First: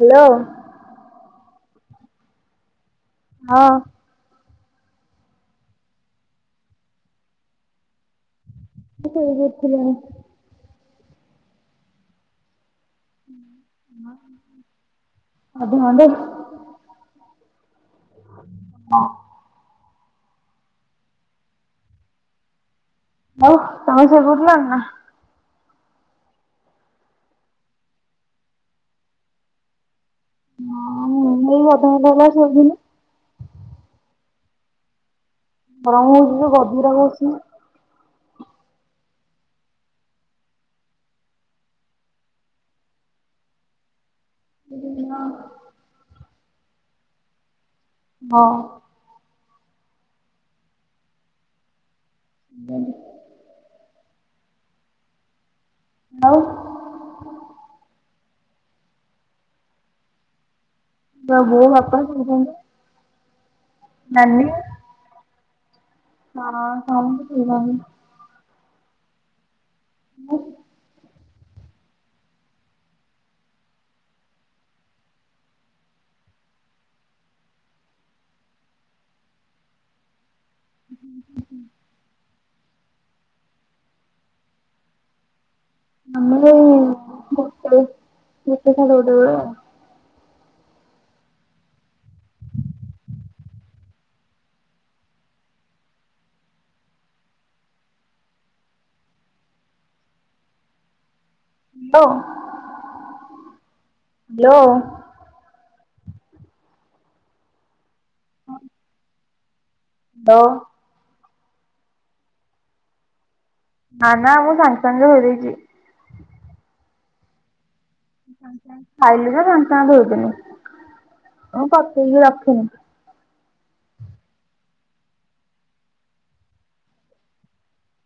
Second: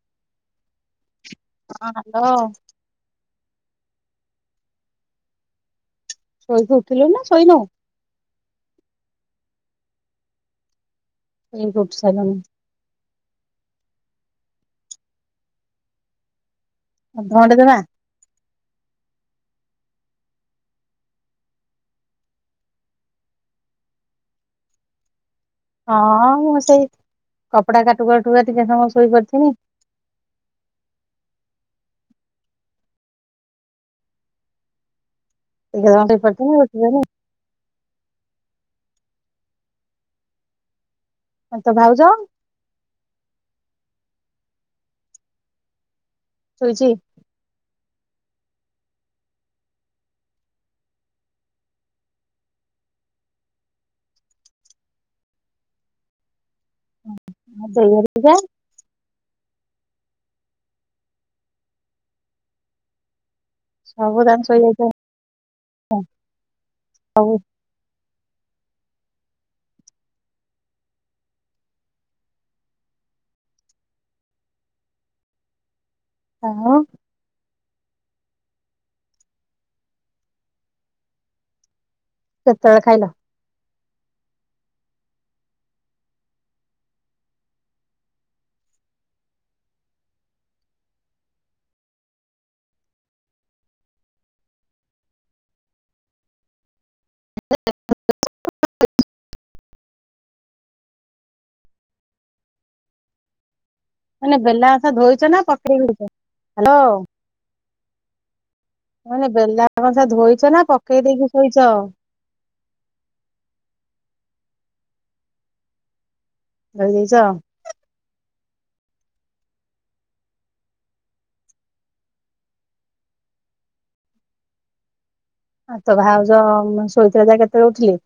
Hello. ହଁ hello. ହଁ। ଶୋଇକି ଉଠିଲୁଣି ନା ଶୋଇନୁ? ଶୋଇକି ଉଠିଲିଣି। [unintelligible] ଉଠି ସାରିଲିଣି। ଅଧ ଘଣ୍ଟା ଅଧ ଘଣ୍ଟେ ଜମା? [unintelligible] ଆଉ ତମେ ଶୋଇକି ଉଠିଲଣି ନା? ହଁ ମୁଁ ସେଇ କପଡା କାଟୁ କାଟୁ ରାତି ସମୟ ଶୋଇ ପଡିଥିନି। ହଁ ମୁଁ ବି ଏଇ ଅଧ ଘଣ୍ଟା ହେଲା ଶୋଇଥିଲି। ଟିକେ ସମୟ ଶୋଇ ପଡିଥିନି ଉଠିଲିଣି [unintelligible] ଅଂ ତୋ ଭାଉଜ? [unintelligible] ଶୋଇଚି? ହଁ। [unintelligible] ଆଉ ହଁ ମୁଁ ସେଇ ଘରକୁ ଯାଏ। ବା'ବୋଉ ବାପା ଶୋଇଛନ୍ତି। ସବୁ ନାନୀ ତାନ ଶୋଇଯାଇଛ ହଁ ସମସ୍ତେ ହଉ ଶୋଇଚନ୍ତି। ସବୁ ଆ, ହୋ। [inaudible] କେତଳେ ଖାଇଲ? ଆମର ଏଇ ଗୋଟେଳ ଗୋଟେ ସାଢେ ଗୋଟେ ବେଳେ ଆଉ। [inaudible] ହ୍ୟାଲୋ। ମାନେ ବେଲା ହ୍ୟାଲୋ କଂସା ଧୋଇଚ ନା ପକେଇ? [inaudible] ହାଲୋ। ମାନେ ବେଲା କଂସା ହ୍ୟାଲୋ ଧୋଇଛ ନା ପକେଇ ଦେଇକି ଶୋଇଚ? ନା ନା ମୁଁ ସାଙ୍ଗେ ସାଙ୍ଗେ ଧୋଇ ଦେଇଚି। ଧୋଇ ଦେଇଚ? ଖାଇଲି ଯଃ ସାଙ୍ଗ ସାଙ୍ଗ ଧୋଇଦେନି। ମୁଁ ପକେଇକି ରଖିନି। ଆଉ ତୋ ଭାଉଜ ଶୋଇଥିଲେ ଯା କେତେବେଳେ ଉଠିଲେ?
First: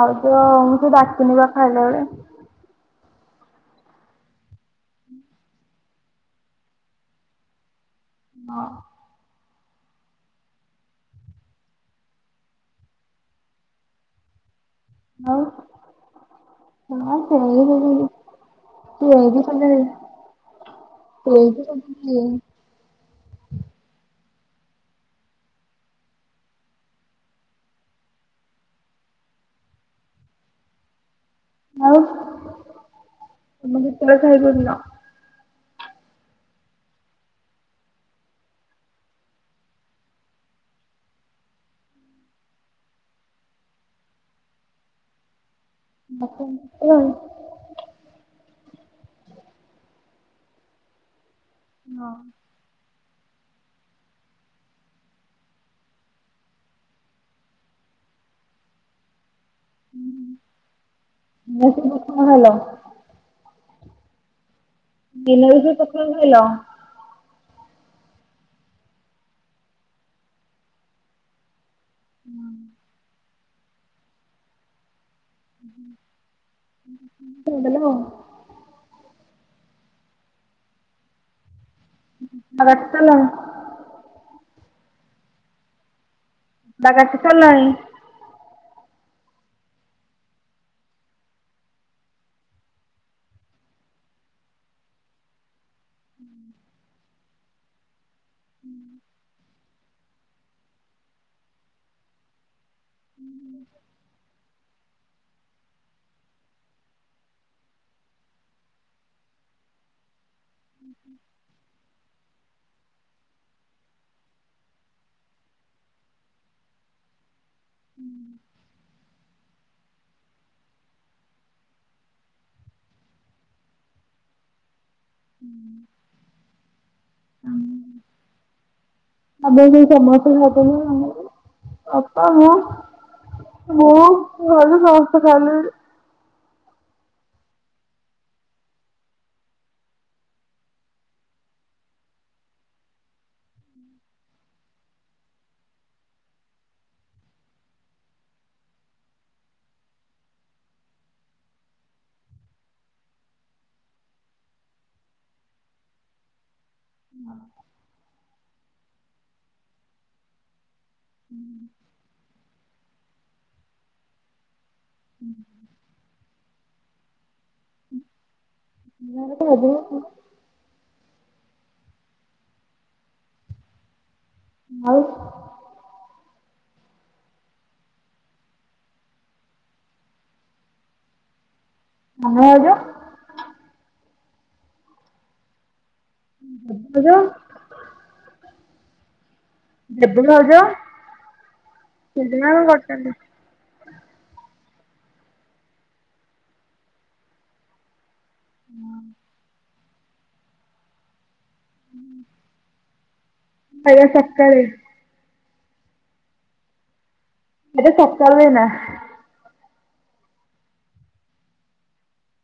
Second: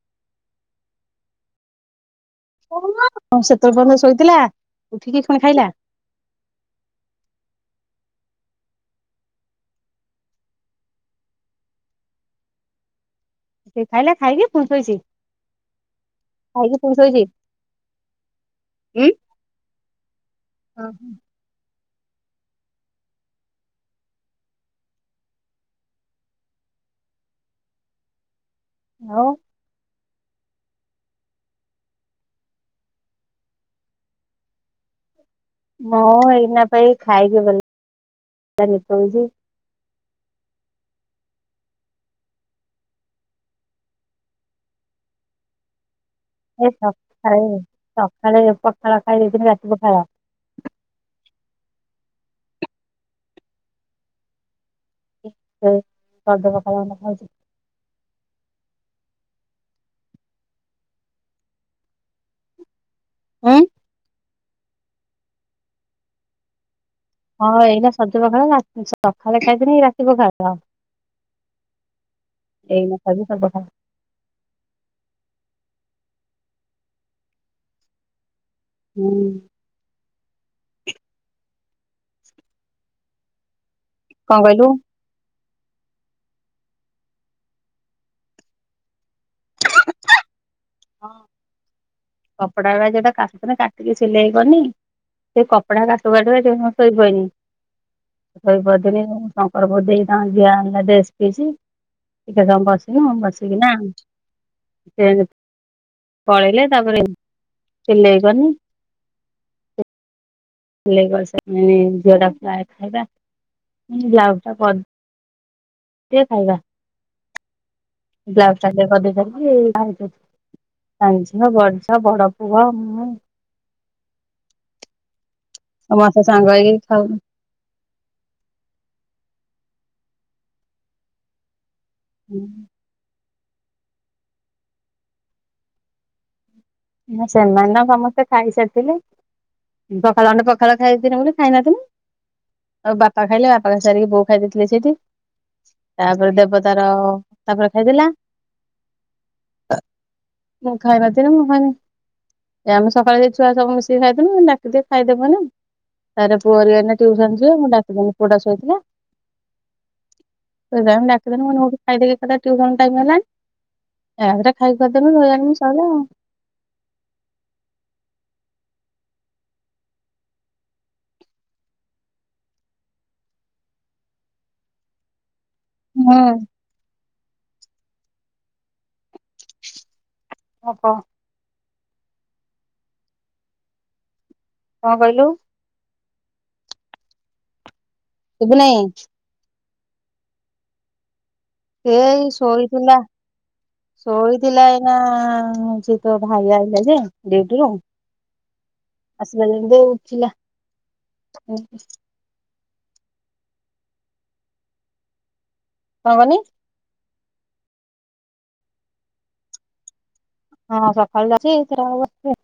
ଭାଉଜ ମୁଁ ସେ ଡାକିନି ବା ଖାଇଲା ବେଳେ। ହଁ ସେତେଳେ ପର୍ଯ୍ୟନ୍ତ ଶୋଇଥିଲା, ଉଠିକି ଫୁଣି ଖାଇଲା? ହଁ। ସିଏ ଖାଇଲା, ଖାଇକି ପୁଣି ଶୋଇଚି? ଆଉ। ହଁ ଶୋଇଛି ସବୁ ସନ୍ଧ୍ୟାରେ, ଉଁ। ସବୁ ସନ୍ଧ୍ୟାରେ। ଓହୋ ଏଇଠି ସବୁ କିଏ? ଆଉ ଆଉ [unintelligible] ହଁ ଏଇନା ପା ଏଇ ଖାଇକି ଗଲି, ନାନୀ ଶୋଇଚି। ଦଶଟା ଏ କେତେବେଳେ? ସଖାଳେ ସଖାଳେ ପଖାଳ ଖାଇ ଦେଇଥିନି ରାତି ପଖାଳ। ହଁ। ଏ ସଜ ପଖାଳ ଗଣ୍ଡେ ଖାଉଛି। ଆଜି [unintelligible] କଣ ଖାଇଲ? ଅଁ, ଦିନରେ ବି ସେଇ ପଖାଳ ଖାଇଲ? ହଁ ଏଇନା ସଜ ପଖାଳ ରାତି, ସଖାଳେ ଖାଇଥିନି ଏଇ ରାତିି ପଖାଳ ତ। ଏଇନା ଖାଇଲି ସଜ ପଖା ଫିଙ୍ଗି ଦେଲ? ହୁଁ। ଆଉ [unintelligible] କଣ କଇଲୁ? ଦା କାଟି ସାରଲଣି? ହଁ। କପଡା ଗୁଡା ଯେଟା କାଟୁଥୁନି କାଟିକି ସିଲେଇ କନି। ସେ କପଡା କାଟୁ କାଟୁ ଏଇଠି ମୁଁ ଶୋଇ ପାଇଲି। ଶୋଇପଡ଼ିଥିନି ଶଙ୍କର ଭେଦେଇ ଙ୍କ ଝିଅି ଆଣିଲା ଡ୍ରେସ ପିସ୍। ଟିକେ ସମୟ ବସିଲୁ ଫୁଣି ବସିକି ନା ସେ ପଳେଇଲେ। ତାପରେ ମୁଁ ସିଲେଇ କଲି। ସିଲେଇ କରିସାରିକି ଝିଅ ଡାକିଲା ଆ ଖାଇବା ମୁଁ କହିଲି ବ୍ଲାଉଜଟା କର ଦିଏ ଖାଇବା ବ୍ଲାଉଜ୍ଟା ସେଉଠୁ କରିଦେଇ ସାରିକି [inaudible] ସାନଝିଅ ବଡ ଝିଅ ବଡ ପୁଅ ମୁଁ। ସମସ୍ତେ ସାଙ୍ଗ ହେଇକି ଖାଉନୁ। [unintelligible] [unintelligible] ହଁ ସେମାନେ ତ ସମସ୍ତେ ଖାଇସାରିଥିଲେ। ମୁଁ ସକାଳେ ଗଣ୍ଡେ ପଖାଳ ଖାଇକି ରହିଲି ଖାଇନଥିଲି। ଆଉ ବାପା ଖାଇଲେ ବାପା ଖାଇ ସାରିକି ବୋଉ ଖାଇ ଦେଇଥିଲେ ସେଇଠି। ତାପରେ ଡେବ ତାର ତାପରେ ଖାଇଦେଲା। ମୋ ଖାଇବା ଥିଲା ମୁଁ ଖାଇମି। ଏ ଆମେ ସକାଳେ ସେଇ ଛୁଆସବୁ ମିଶିକି ଖାଇଥିନୁ ଡାକିଦିଏ ଖାଇ ଦବୁନୁ। ତା ରେ ପୁଅ ହେରିକା ଏଇନା ଟ୍ୟୁସନ ଯିବେ ମୁଁ ଡାକିଦେନି ପୁଅ ଟା ଶୋଇଥିଲା। ସେଇଥି ପାଇଁ ଡାକି ଦେଲି ମୁଁ କହିଲି ଖାଇ ଦେଇକି ଏକଡେ ରେ ଟିଉସନ ଟାଇମ୍ ହେଲାଣି ଏକାଥରେ ଖାଇକି। ଖାଇଦେମି ମଜା ମମି ସରିଲା। [unintelligible] ଆଉ। ହୁଁ। ହଁ କଅ। ଆଉ ଭାଉଜ। କଁ କଇଲୁ। ଭାଉଜ। ଶୁବୁ ନାଇ। ବେବି ଭାଉଜ। ସେ ଏଇ ଜେଜେମା କଣ ଶୋଇଥିଲା। କରୁଛନ୍ତି? ଶୋଇଥିଲା ଏଇନା ଯେ ତୋ ଭାଇ ଆଇଲା ଯେ ଡିଉଟିରୁ। ଆସିଲା ଜେମତି ଏଇ ଉଠଲା ଉଁ। ଖାଇବା ସକାଳେ। କଁ କହନି। ଏବେ ସକାଳୁ ଏଇନା। ହଁ ହଁ ସକାଳୁ‌ ଯାଉଛି ଏତେ ବେଳେ ହବ ଆସୁଛି।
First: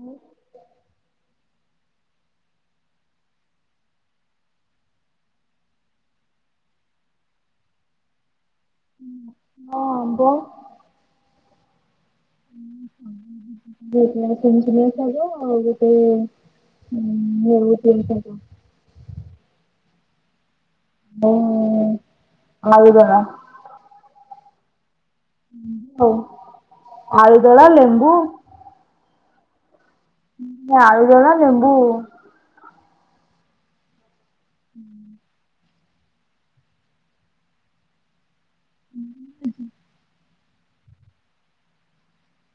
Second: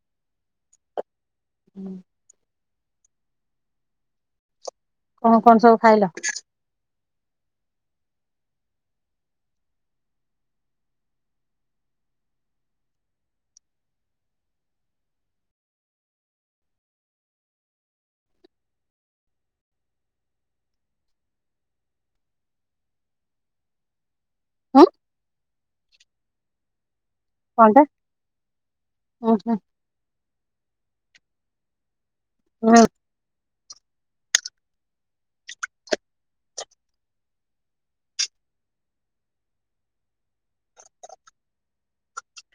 ହୁଁ। ହୁଁ। କଣ କଣ ସବୁ ଖାଇଲ। ମୋ ଆମ୍ବ। [inaudible] [inaudible] ମୁଁ ଆଉ ଦଳା। ହୁଁ। ଆଳୁଦଳା ଲେମ୍ବୁ। ଓହୋ। ହୁଁ ମୁଁ ଆଳୁ ଝୋଳ ଲେମ୍ବୁ ହଁ। ହୁଁ। ହୁଁ ଉଁହୁଁ।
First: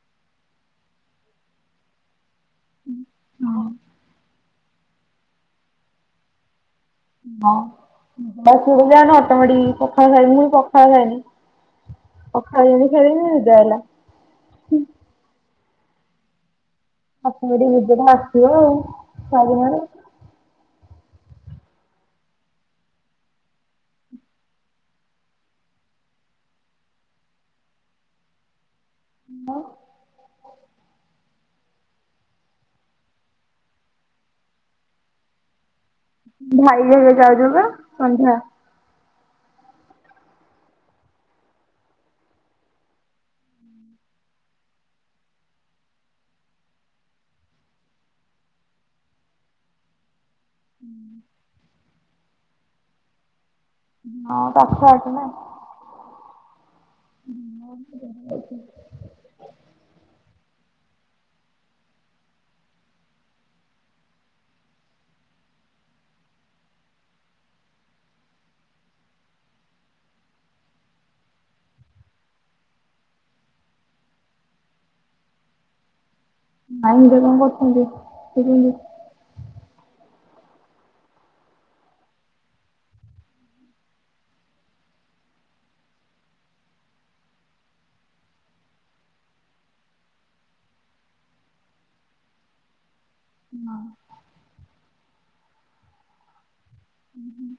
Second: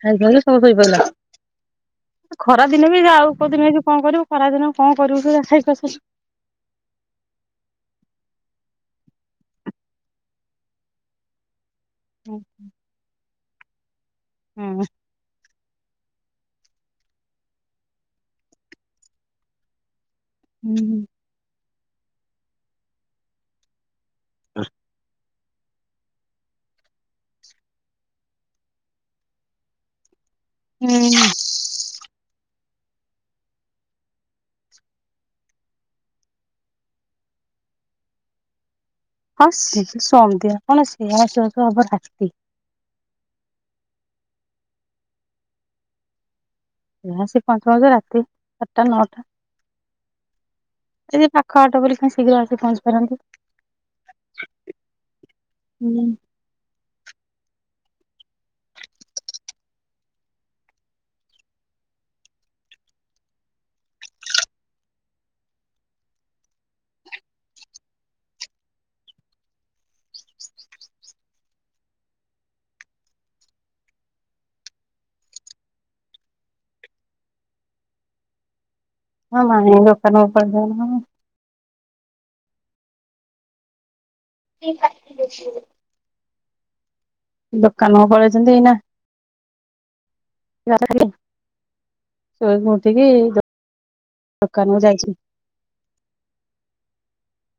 ଖାଇ ସାଇଲ ସବୁ ଶୋଇପଇଲ। ଏ ଖରା ଦିନେ ବି ଆଉ କୋଉ ଦିନେ ବି କଁ କରିବୁ ଖରାଦିନକୁ କଁ କରିବୁ ଯେ [unintelligible] ନ ବସିଯିବା ଭାତ ବାଢିକି ପଖାଳ ଖାଇବି ମୁଁ ପଖାଳ ଖାଇବି। ପଖାଳ ଯେମିତି ଖାଇଦେଲି ନିଦ ଆଇଲା। ହୁଁ। ଆ ପୁରୀ ନିଜେ କଁ ଆସିବ ଆଉ [unintelligible] ହୁଁ ହୁଁ। ଡଷ୍ ହାଲୋ। ହୁଁ। ଭାଇ ଏବେ ଯାଉ ଯାଉକା ସନ୍ଧ୍ୟା। ହଁ ସି ସି ସନ୍ଧ୍ୟା କଣ ସିଏ ଆସୁ ଆସୁ ହବ ରାତି। ଏ ଆସି ପହଞ୍ଚ ପହଞ୍ଚୁକା ରାତି ଆଟଟା ନଅଟା। ଏଇ ଯେ ପାଖ ବାଟ ବୋଲି କଁ ଶୀଘ୍ର ଆସି ପହଞ୍ଚିପାରନ୍ତି। ଉଁ ହୁଁ ହଁ ପାଖ ଆସୁନୁ। ହୁଁ। [inaudible] ମାଇଁ [unintelligible] କରୁଛନ୍ତି ଯେ ସେଇଠି ଆଉ କଣ ଏ ଦୋକାନରୁ ତ [unintelligible] [unintelligible] ଦୋକାନକୁ ପଳେଇଛନ୍ତି ଏଇନା। [unintelligible] ଶୋଇକି ଉଠିକି ଦୋ ଦୋକାନକୁ ଯାଇଛି। ହୁଁ ହୁଁ।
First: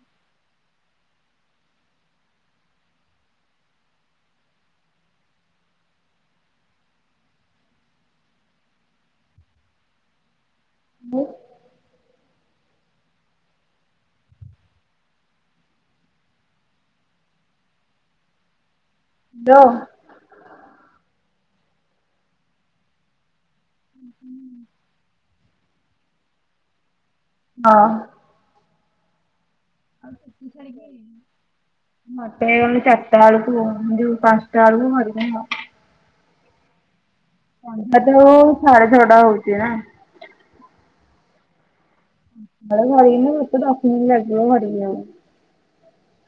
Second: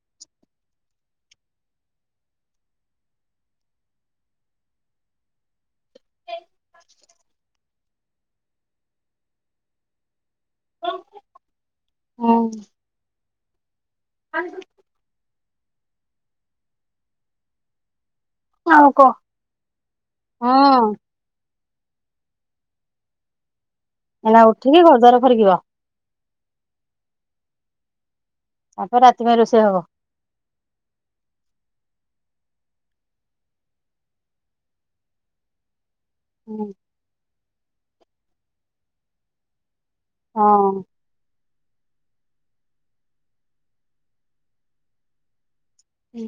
ହାଲୋ। ହଁ। [unintelligible] ଆଉ କ। [unintelligible] ହଁ। ଏଇନା ଉଠିକି ଘରଦ୍ୱାର ଖରିକିବ। ନ ତାପରେ ରାତି ପାଇଁଁ ରୋଷେଇ ହବ। ଆଉ ଟିକେ ଛାଡିକି ମତେ ଏଇ ଗଲେ ଚାରଟାଳୁକୁ ଉଁ ଯୋଉ ପାଂଶଟାଆଳୁକୁ [unintelligible] ହୁଁ। ସନ୍ଧ୍ୟା ତ ହଉ ହଉ ସାଡେ ଛଅଟା ହଉଚି ନା। ହଁ। ଘର ଝାଡିକିନା ମତେ ଦଶ ମିଣ୍ଟି ଲାଗିବ ଗାଧେଇକିନା ହୁଁ।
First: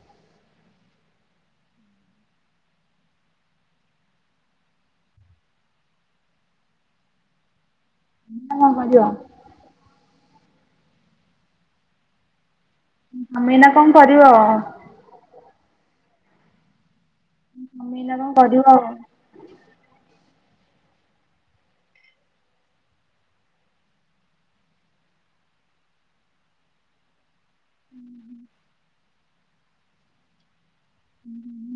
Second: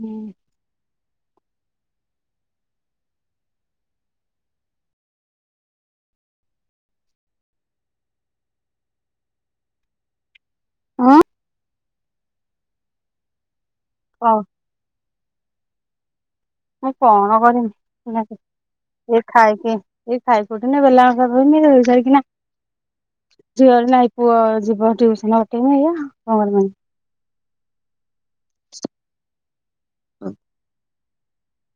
ହୁଁ [unintelligible] ଅଁ ଆଇନା କଣ କରିବ? ହଁ ମୁଁ କଣ ତମେ ଏଇନା କଣ କରିବ? କରିମି ଏ ଖାଇକି ଏ ଖାଇ କୋଉନି ବେଲଣା କଂସ ଧୋଇ କାଇଁକିନା ଝିଅର ନାଇଁ ପୁଅ ଯିବ ଟିଉସନ [unintelligible] ହୁଁ [unintelligible] ହଁ।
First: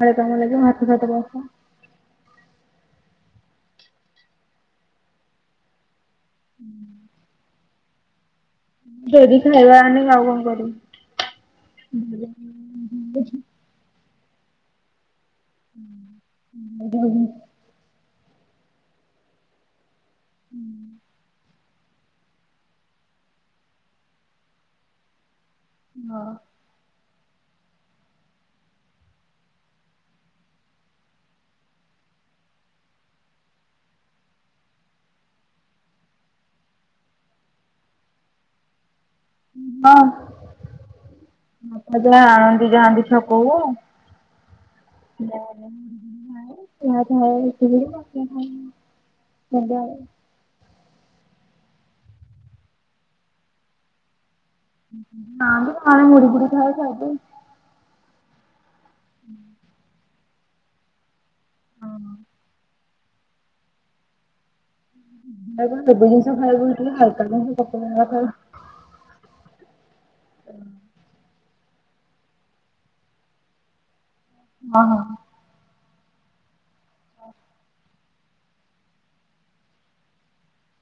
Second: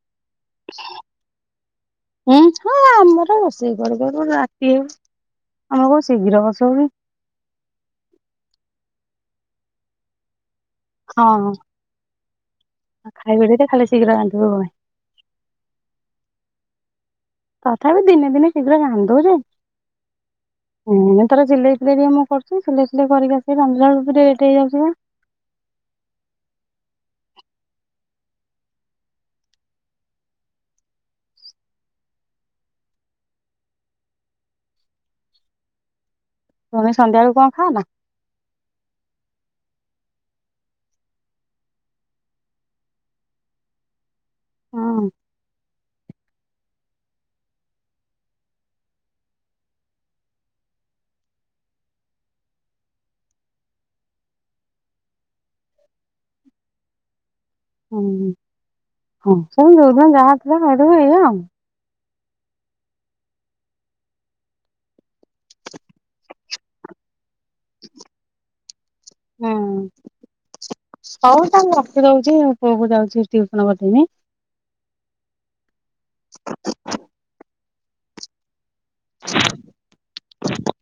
ମଳେ ତ କଣ ଲାଗିବ ହାତ ଫାତ ବସ। ଉଁ ହୁଁ ଆମର ରୋଷେଇ କରୁ କରୁ ରାତି। ଆଉ ଆମର କଣ ଶୀଘ୍ର ରୋଷେଇ ହୁଏ? ଡେରୀ ଖାଇବା ଆମେ ଆଉ କଣ କରିବୁ? ହଁ। [inaudible] ଆଉ ଖାଇବେନି ତ ଖାଇବା ଶୀଘ୍ର ରାନ୍ଧିବ କଣ ପାଇଁ। ବୁଝି ବୁଝି ତଥାପି ଦିନେ ଦିନେ ଶୀଘ୍ର ରାନ୍ଧୁ ଯେ ହୁଁ ତାର ସିଲେଇ ଫିଲେଇ ଟିକେ ମୁଁ କରୁଚି। ସିଲେଇ ଫିଲେଇ କରିକି ଆସି ରାନ୍ଧିଲା ବେଳକୁ ଲେଟ ହେଇଯାଉଚି ବା। ହଁ। ତମେ ସନ୍ଧ୍ୟା ବେଳକୁ କଣ ଖାଇଲ? ହଁ ବାପା ଯାହା ଆଣନ୍ତି ଯାଆନ୍ତି ଛକକୁ। ହଁ [inaudible] [inaudible] ଉଁ ହୁଁ ନା ମ ଆମେ ମୁଢି ଫୁଡି ଖାଉ ଖାଇଦଉ। ହୁଁ ହଁ ସେ ଯୋଉଦିନ ଯାହା ଥିଲା ଖାଇଦବ ଏଇଆ ଆଉ। ସବୁ ଜିନିଷ ଖାଇବା ବ ହାଲକା ଜିନିଷ [unintelligible] ହୁଁ ହଉ ତାହେଲେ ରଖି ଦଉଚି। ପୁଅକୁ ଯାଉଚି ଟିଉସନ ପଠେଇମି। ଓ ହ ହ। ଓ। ହ [unintelligible]